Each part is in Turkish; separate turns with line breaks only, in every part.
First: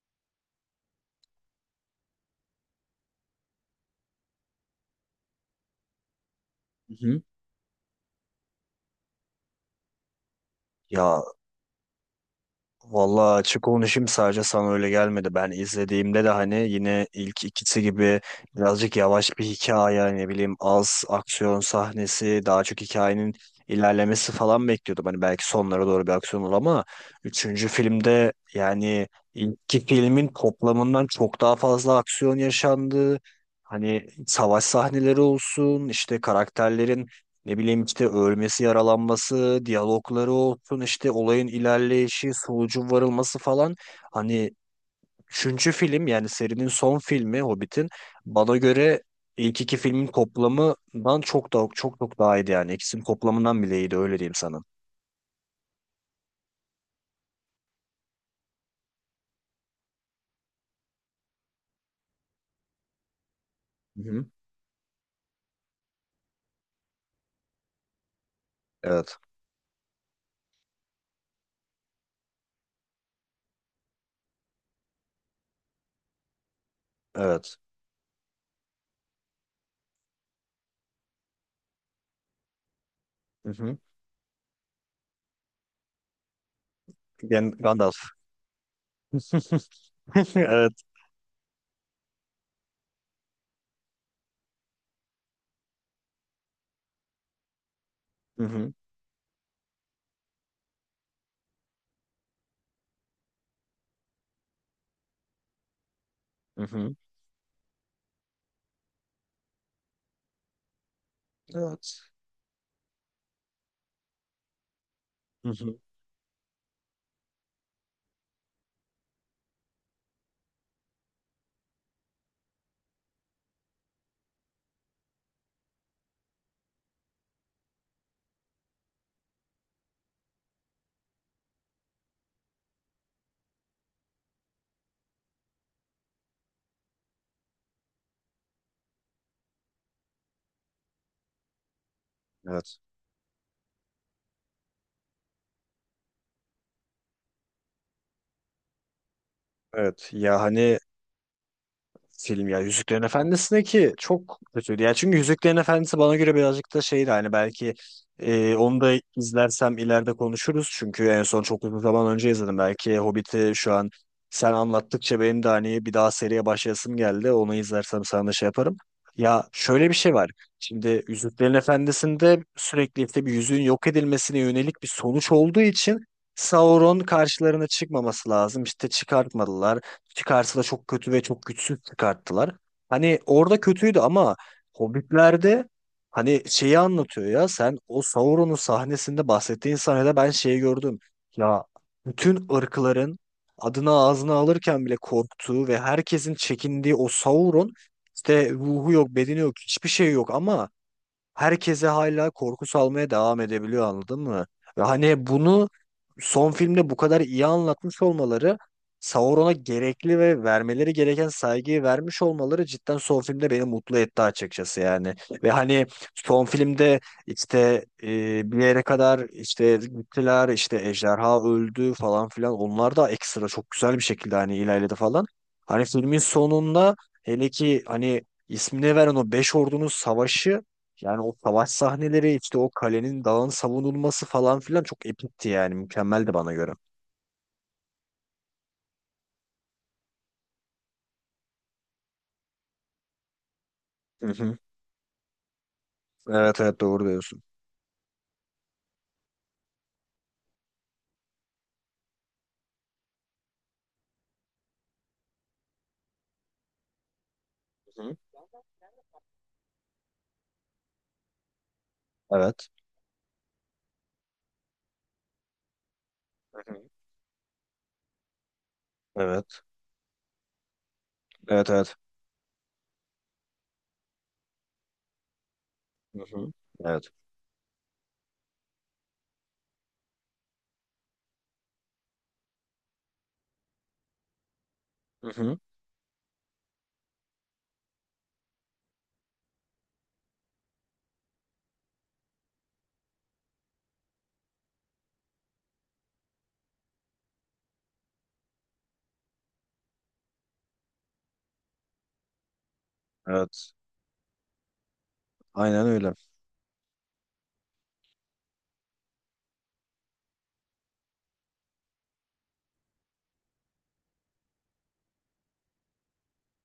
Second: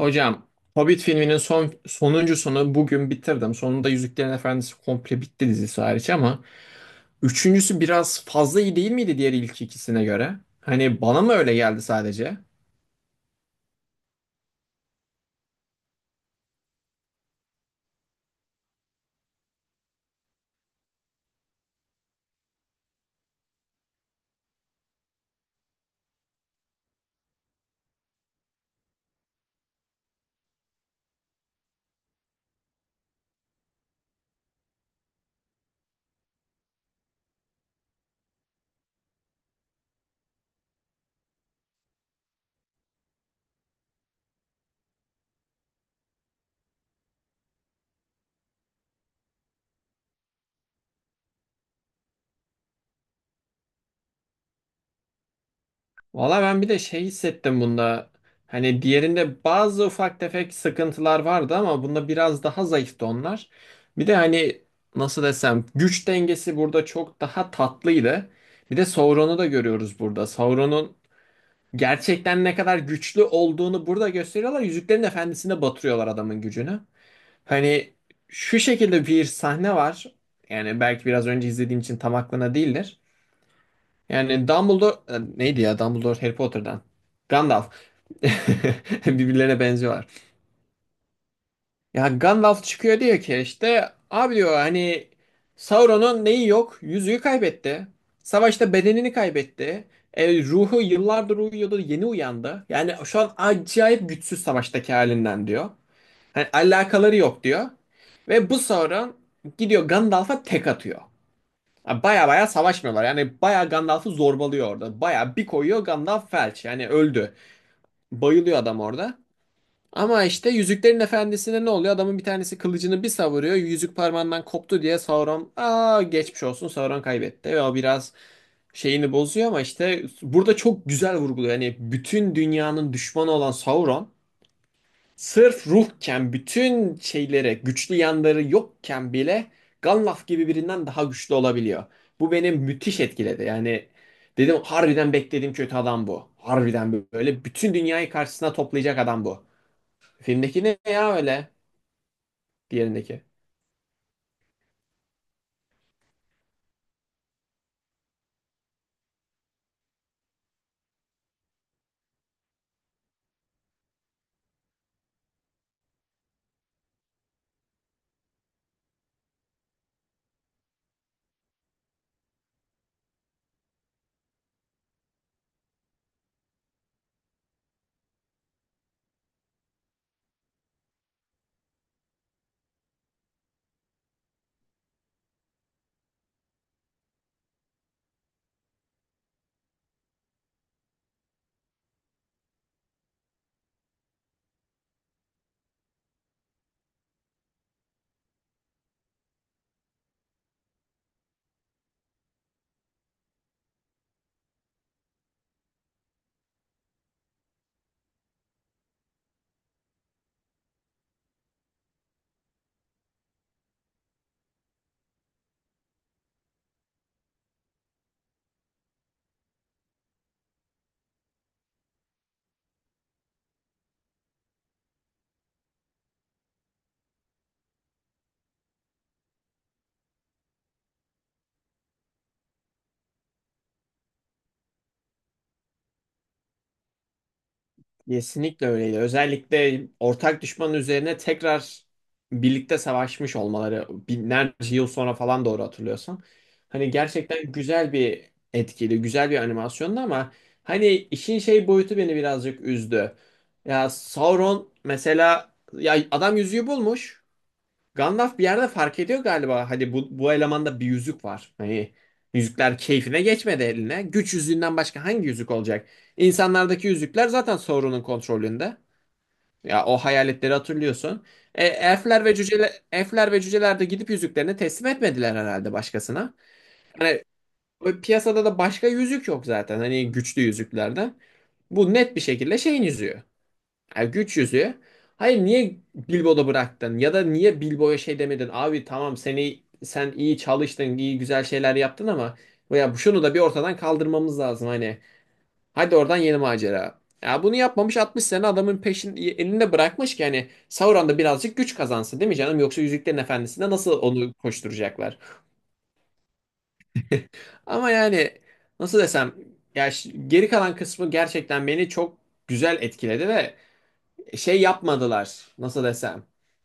Hocam, Hobbit filminin sonuncusunu bugün bitirdim. Sonunda Yüzüklerin Efendisi komple bitti, dizisi hariç ama
Hı hı.
üçüncüsü biraz fazla iyi değil miydi diğer ilk ikisine göre? Hani bana
Ya
mı öyle geldi sadece?
vallahi açık konuşayım, sadece sana öyle gelmedi. Ben izlediğimde de hani yine ilk ikisi gibi birazcık yavaş bir hikaye, ne bileyim az aksiyon sahnesi, daha çok hikayenin ilerlemesi falan bekliyordum. Hani belki sonlara doğru bir aksiyon olur ama üçüncü filmde yani ilk filmin toplamından çok daha fazla aksiyon yaşandı. Hani savaş sahneleri olsun, işte karakterlerin ne bileyim işte ölmesi, yaralanması, diyalogları olsun, işte olayın ilerleyişi, sonucun varılması falan. Hani üçüncü film yani serinin son filmi Hobbit'in bana göre ilk iki filmin toplamından çok da çok çok daha iyiydi yani. İkisinin toplamından bile iyiydi, öyle diyeyim sana.
Valla ben bir de şey hissettim bunda. Hani diğerinde bazı ufak tefek sıkıntılar vardı ama bunda biraz daha zayıftı onlar.
Hı
Bir de
hı.
hani nasıl desem, güç dengesi burada çok daha tatlıydı. Bir de
Evet.
Sauron'u da görüyoruz burada. Sauron'un gerçekten ne kadar güçlü olduğunu burada gösteriyorlar. Yüzüklerin Efendisi'nde batırıyorlar adamın gücünü.
Evet.
Hani şu şekilde bir sahne var. Yani belki biraz önce izlediğim için tam aklına değildir.
Hı hı.
Yani Dumbledore neydi ya, Dumbledore Harry Potter'dan. Gandalf.
Gandalf.
Birbirlerine benziyorlar.
Evet.
Ya Gandalf çıkıyor diyor ki, işte abi diyor hani, Sauron'un neyi yok? Yüzüğü kaybetti.
Hı hı.
Savaşta bedenini kaybetti. Ruhu yıllardır uyuyordu, yeni uyandı. Yani şu an acayip güçsüz savaştaki halinden diyor. Hani
Hı hı.
alakaları yok diyor. Ve bu Sauron gidiyor Gandalf'a tek atıyor.
Evet.
Ha, baya baya savaşmıyorlar. Yani baya Gandalf'ı zorbalıyor orada. Baya bir
Hı hı.
koyuyor, Gandalf felç. Yani öldü. Bayılıyor adam orada. Ama işte Yüzüklerin Efendisi'nde ne oluyor? Adamın bir tanesi kılıcını bir savuruyor. Yüzük parmağından koptu diye Sauron, aa geçmiş olsun, Sauron kaybetti. Ve o biraz şeyini bozuyor ama işte burada çok güzel vurguluyor. Yani bütün dünyanın düşmanı olan Sauron sırf ruhken, bütün şeylere güçlü yanları yokken bile Gandalf gibi birinden daha güçlü olabiliyor. Bu beni
Evet.
müthiş etkiledi. Yani dedim harbiden beklediğim kötü adam bu. Harbiden böyle bütün dünyayı karşısına toplayacak adam bu.
Evet. Ya
Filmdeki ne
hani
ya öyle?
film ya, Yüzüklerin
Diğerindeki.
Efendisi'ne ki çok kötüydü. Ya çünkü Yüzüklerin Efendisi bana göre birazcık da şeydi hani, belki onu da izlersem ileride konuşuruz. Çünkü en son çok uzun zaman önce izledim. Belki Hobbit'i şu an sen anlattıkça benim de hani bir daha seriye başlayasım geldi. Onu izlersem sana da şey yaparım. Ya şöyle bir şey var. Şimdi Yüzüklerin Efendisi'nde sürekli işte bir yüzüğün yok edilmesine yönelik bir sonuç olduğu için Sauron karşılarına çıkmaması lazım. İşte çıkartmadılar, çıkarsa da çok kötü ve çok güçsüz çıkarttılar. Hani orada kötüydü ama Hobbit'lerde hani şeyi anlatıyor ya, sen o Sauron'un sahnesinde bahsettiğin sahnede ben şeyi gördüm. Ya bütün ırkların adını ağzına alırken bile korktuğu ve herkesin çekindiği o Sauron, işte ruhu yok, bedeni yok, hiçbir şey yok ama herkese hala korku salmaya devam edebiliyor, anladın mı? Ve hani bunu son filmde bu kadar iyi anlatmış olmaları, Sauron'a gerekli ve vermeleri gereken saygıyı vermiş olmaları cidden son filmde beni mutlu etti açıkçası yani. Ve hani son filmde işte bir yere kadar işte gittiler, işte ejderha öldü falan filan, onlar da ekstra çok güzel bir şekilde hani ilerledi falan. Hani filmin sonunda, hele ki hani ismini veren o beş ordunun savaşı, yani o savaş sahneleri, işte o kalenin, dağın savunulması falan filan çok epikti yani, mükemmeldi bana göre.
Kesinlikle öyleydi. Özellikle ortak düşmanın üzerine tekrar birlikte savaşmış olmaları
Hı hı.
binlerce yıl sonra falan, doğru hatırlıyorsam.
Evet, evet,
Hani
doğru diyorsun.
gerçekten güzel bir etkili, güzel bir animasyondu ama hani işin şey boyutu beni birazcık üzdü. Ya Sauron mesela, ya adam yüzüğü bulmuş.
Hı hı.
Gandalf bir yerde fark ediyor galiba. Hadi bu elemanda bir yüzük var. Hani
Evet.
yüzükler keyfine geçmedi eline. Güç yüzüğünden başka hangi yüzük olacak?
Hı hı.
İnsanlardaki yüzükler zaten Sauron'un kontrolünde.
Evet.
Ya o hayaletleri hatırlıyorsun.
Evet evet.
Elfler ve cüceler, elfler ve cüceler, de gidip yüzüklerini teslim etmediler herhalde
Hı
başkasına.
hı. Evet.
Hani o piyasada da başka yüzük yok zaten. Hani güçlü yüzüklerde. Bu net bir şekilde şeyin yüzüğü. Ya güç yüzüğü.
Hı
Hayır,
hı.
niye Bilbo'da bıraktın? Ya da niye Bilbo'ya şey demedin? Abi tamam, seni sen iyi çalıştın, iyi güzel şeyler yaptın ama ya şunu da bir ortadan kaldırmamız lazım hani. Hadi oradan yeni macera. Ya bunu yapmamış, 60 sene adamın peşin elinde bırakmış ki hani Sauron da birazcık güç kazansın değil mi canım? Yoksa Yüzüklerin Efendisi'nde
Evet.
nasıl onu koşturacaklar?
Aynen öyle.
Ama yani nasıl desem, geri kalan kısmı gerçekten beni çok güzel etkiledi ve şey yapmadılar. Nasıl desem?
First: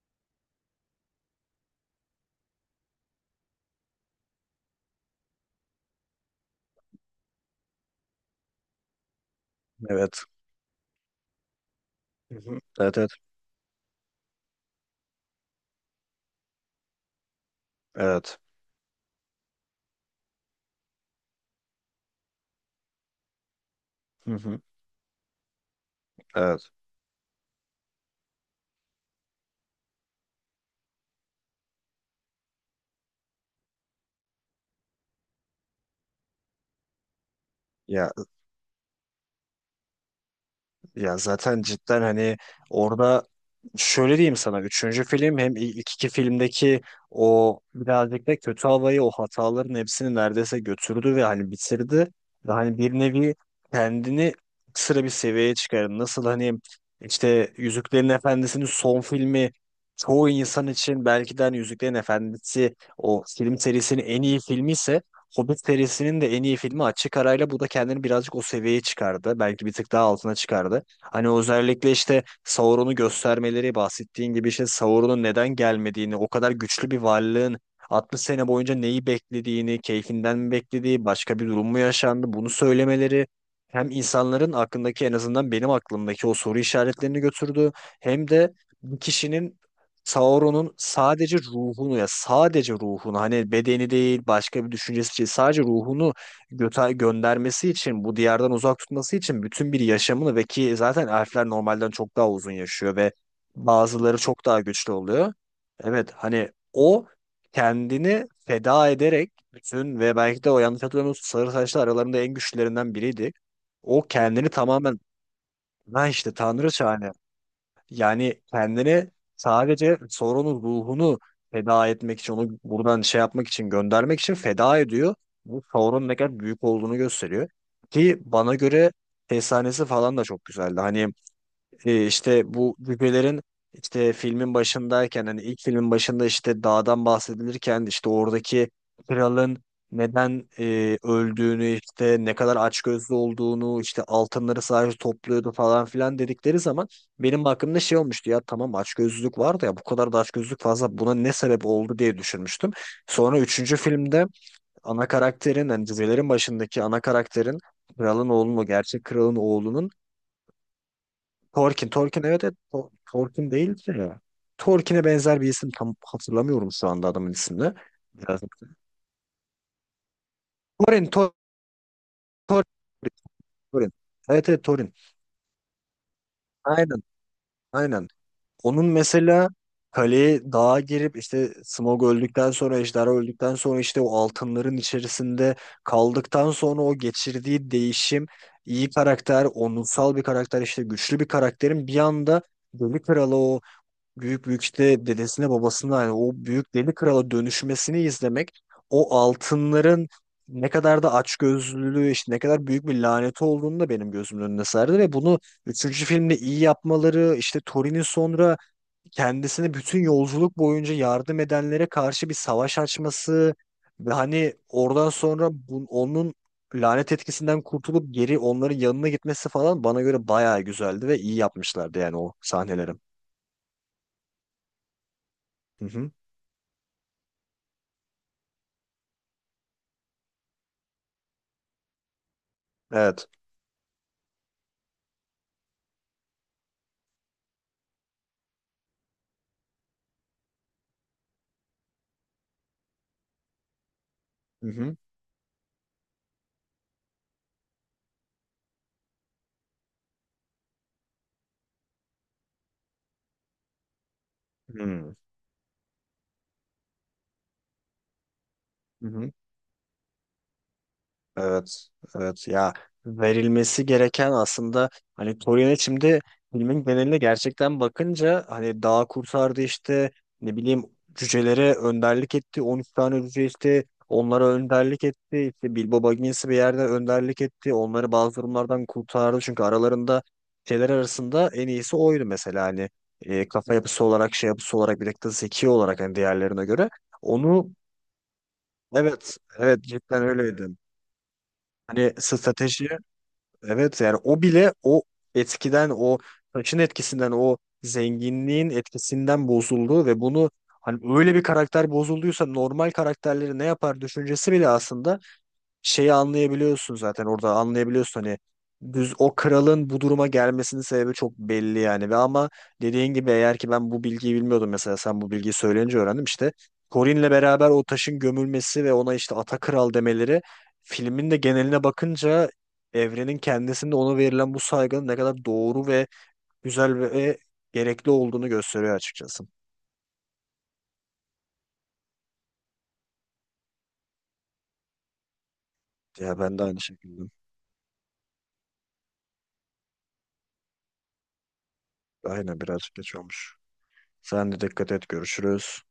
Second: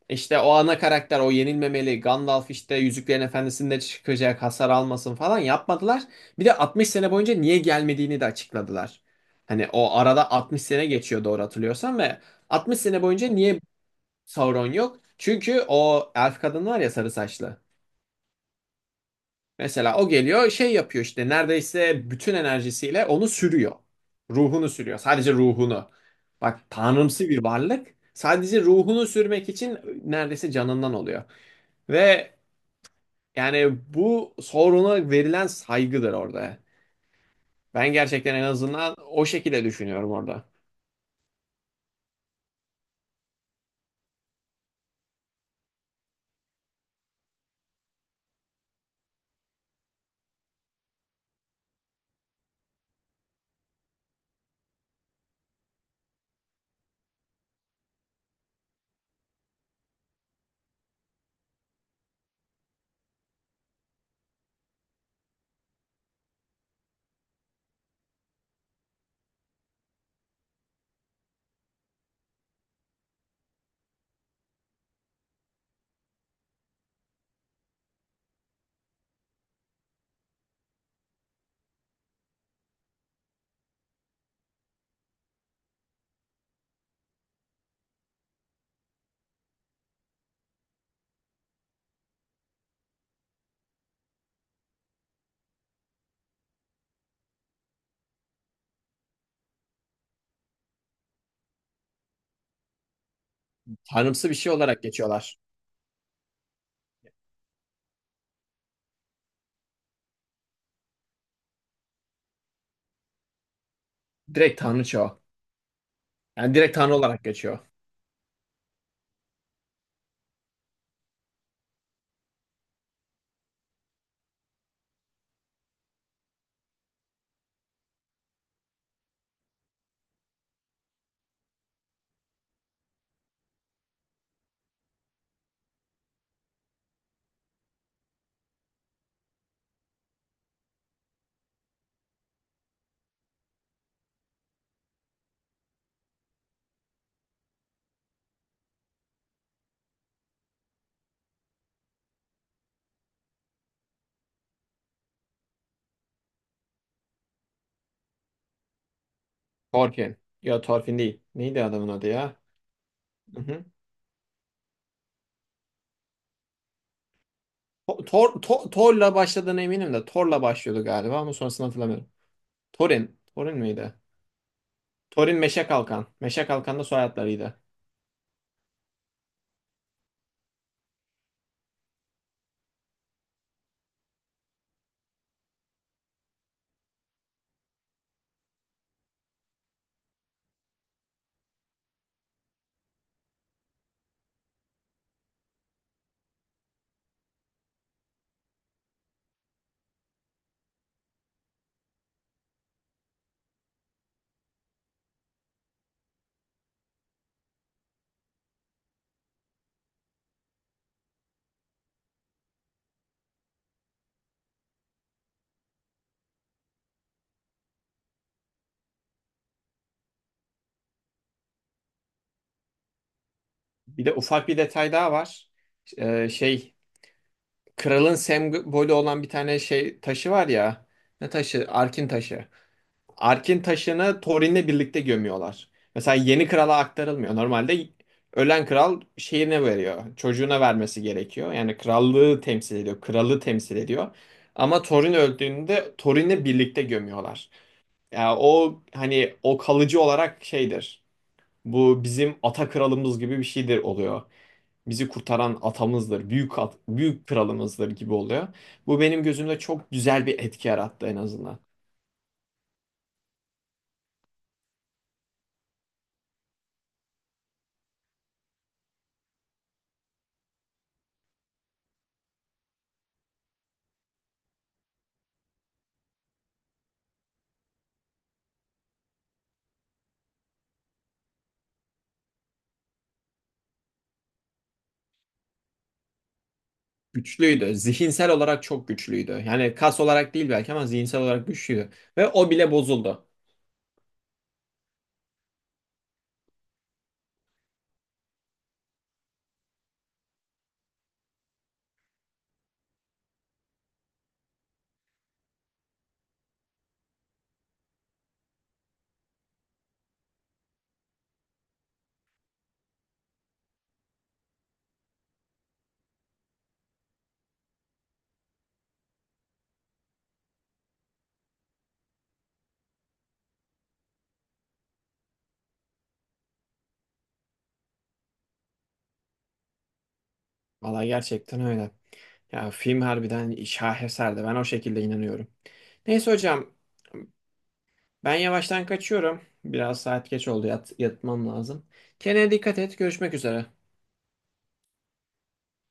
İşte o ana karakter o yenilmemeli. Gandalf işte Yüzüklerin Efendisi'nde çıkacak, hasar almasın falan yapmadılar. Bir de 60 sene boyunca niye gelmediğini de açıkladılar. Hani o
Evet.
arada 60 sene geçiyor doğru hatırlıyorsam ve
Hı hı.
60
Evet
sene
evet.
boyunca niye Sauron yok? Çünkü o elf kadın var ya sarı saçlı.
Evet.
Mesela o geliyor şey yapıyor, işte neredeyse bütün enerjisiyle onu sürüyor.
Hı hı.
Ruhunu sürüyor. Sadece ruhunu. Bak,
Evet.
tanrımsı bir varlık. Sadece ruhunu sürmek için neredeyse canından oluyor. Ve yani bu soruna verilen saygıdır orada. Ben
Ya
gerçekten en azından o şekilde düşünüyorum orada.
ya zaten cidden hani orada şöyle diyeyim sana, üçüncü film hem ilk iki filmdeki o birazcık da kötü havayı, o hataların hepsini neredeyse götürdü ve hani bitirdi. Ve hani bir nevi kendini sıra bir seviyeye çıkardı. Nasıl hani işte Yüzüklerin Efendisi'nin son filmi, çoğu insan için belki de hani Yüzüklerin Efendisi o film serisinin en iyi filmi ise, Hobbit serisinin de en iyi filmi açık arayla bu da kendini birazcık o seviyeye çıkardı. Belki bir tık daha altına çıkardı. Hani özellikle işte Sauron'u göstermeleri, bahsettiğin gibi işte Sauron'un neden gelmediğini, o kadar güçlü bir varlığın 60 sene boyunca neyi beklediğini, keyfinden mi beklediği, başka bir durum mu yaşandı bunu söylemeleri, hem insanların aklındaki en azından benim aklımdaki o soru işaretlerini götürdü, hem de bir kişinin, Sauron'un sadece ruhunu, ya sadece ruhunu, hani bedeni değil, başka bir düşüncesi değil, sadece ruhunu göndermesi için, bu diyardan uzak tutması için bütün bir yaşamını, ve ki zaten elfler normalden çok daha uzun yaşıyor ve bazıları
Tanrımsı bir
çok
şey
daha
olarak
güçlü oluyor.
geçiyorlar.
Evet, hani o kendini feda ederek bütün, ve belki de o, yanlış hatırlamıyorsam sarı saçlı aralarında en güçlülerinden biriydi. O kendini
Direkt
tamamen,
tanrıça o.
ben işte
Yani direkt
tanrıça
tanrı
hani,
olarak geçiyor.
yani kendini sadece sorunun ruhunu feda etmek için, onu buradan şey yapmak için, göndermek için feda ediyor. Bu Sauron'un ne kadar büyük olduğunu gösteriyor. Ki bana göre efsanesi falan da çok güzeldi. Hani işte bu cücelerin, işte filmin başındayken hani ilk filmin başında işte dağdan bahsedilirken, işte oradaki kralın neden öldüğünü, işte ne kadar açgözlü olduğunu, işte altınları sadece topluyordu falan filan dedikleri zaman, benim aklımda şey olmuştu: ya tamam açgözlülük vardı ya, bu kadar da açgözlülük fazla, buna ne sebep oldu diye düşünmüştüm. Sonra üçüncü filmde ana karakterin, hani cücelerin başındaki ana karakterin, kralın oğlunun, o gerçek kralın oğlunun
Thorfinn. Yok, Thorfinn değil. Neydi adamın
Torkin.
adı
Torkin
ya?
evet evet. Torkin değildi ya. Torkin'e benzer bir isim, tam hatırlamıyorum şu anda adamın ismini.
Tor,
Biraz-
Tor'la başladığına eminim de, Tor'la başlıyordu
Torin.
galiba ama sonrasını hatırlamıyorum.
Tor-
Torin. Torin
Torin.
miydi?
Evet evet, Torin.
Torin Meşe Kalkan. Meşe Kalkan da
Aynen.
soyadlarıydı.
Aynen. Onun mesela kaleye, dağa girip işte Smog öldükten sonra, Ejderha öldükten sonra işte o altınların içerisinde kaldıktan sonra o geçirdiği değişim, iyi karakter, onursal bir karakter, işte güçlü bir karakterin bir anda Deli Kralı o büyük işte dedesine, babasına, hani o büyük deli krala dönüşmesini izlemek, o altınların ne kadar da açgözlülüğü, işte ne kadar büyük bir laneti olduğunu da benim gözümün önüne serdi, ve bunu üçüncü filmde iyi yapmaları, işte Thorin'in sonra kendisine bütün yolculuk boyunca yardım edenlere karşı bir savaş açması, ve hani oradan sonra onun lanet etkisinden kurtulup geri onların yanına gitmesi falan bana göre bayağı güzeldi ve iyi yapmışlardı yani o sahnelerim.
Bir de ufak bir detay daha var.
Hı hı.
Şey, kralın sembolü olan bir tane şey taşı var ya. Ne taşı? Arkin taşı.
Evet.
Ark'in taşını Thorin'le birlikte gömüyorlar. Mesela yeni krala aktarılmıyor. Normalde ölen kral şeyine veriyor. Çocuğuna vermesi gerekiyor. Yani krallığı temsil ediyor. Kralı temsil ediyor.
Hı
Ama
hı.
Thorin öldüğünde Thorin'le birlikte gömüyorlar. Yani o hani o kalıcı olarak şeydir. Bu bizim ata kralımız gibi bir şeydir oluyor.
Hı
Bizi
hı.
kurtaran atamızdır, büyük büyük kralımızdır gibi oluyor. Bu benim
Hı.
gözümde çok güzel bir etki yarattı en azından.
Evet, evet ya, verilmesi gereken aslında, hani Torino şimdi filmin geneline gerçekten bakınca, hani dağ kurtardı işte, ne bileyim cücelere önderlik etti, 13 tane cüce, işte onlara önderlik etti, işte Bilbo Baggins'i bir yerde önderlik etti, onları bazı durumlardan kurtardı, çünkü aralarında, şeyler arasında en iyisi oydu mesela, hani kafa yapısı olarak, şey yapısı olarak, bir de zeki olarak hani diğerlerine göre onu.
Güçlüydü. Zihinsel olarak çok güçlüydü.
Evet,
Yani
evet
kas
cidden
olarak değil
öyleydi.
belki ama zihinsel olarak güçlüydü.
Hani
Ve o bile
strateji,
bozuldu.
evet yani o bile o etkiden, o taşın etkisinden, o zenginliğin etkisinden bozuldu, ve bunu hani öyle bir karakter bozulduysa normal karakterleri ne yapar düşüncesi bile aslında, şeyi anlayabiliyorsun zaten orada, anlayabiliyorsun hani, düz o kralın bu duruma gelmesinin sebebi çok belli yani, ve ama dediğin gibi, eğer ki ben bu bilgiyi bilmiyordum mesela, sen bu bilgiyi söyleyince öğrendim, işte Corin'le beraber o taşın gömülmesi ve ona işte ata kral demeleri, filmin de geneline bakınca evrenin kendisinde ona verilen bu saygının ne kadar doğru ve güzel ve gerekli olduğunu gösteriyor açıkçası.
Valla gerçekten öyle. Ya film harbiden şaheserdi. Ben o şekilde inanıyorum. Neyse
Ya ben de
hocam,
aynı şekilde.
ben yavaştan kaçıyorum. Biraz saat geç oldu. Yatmam lazım. Kendine
Aynen,
dikkat
birazcık
et.
geç
Görüşmek
olmuş.
üzere.
Sen de dikkat et, görüşürüz.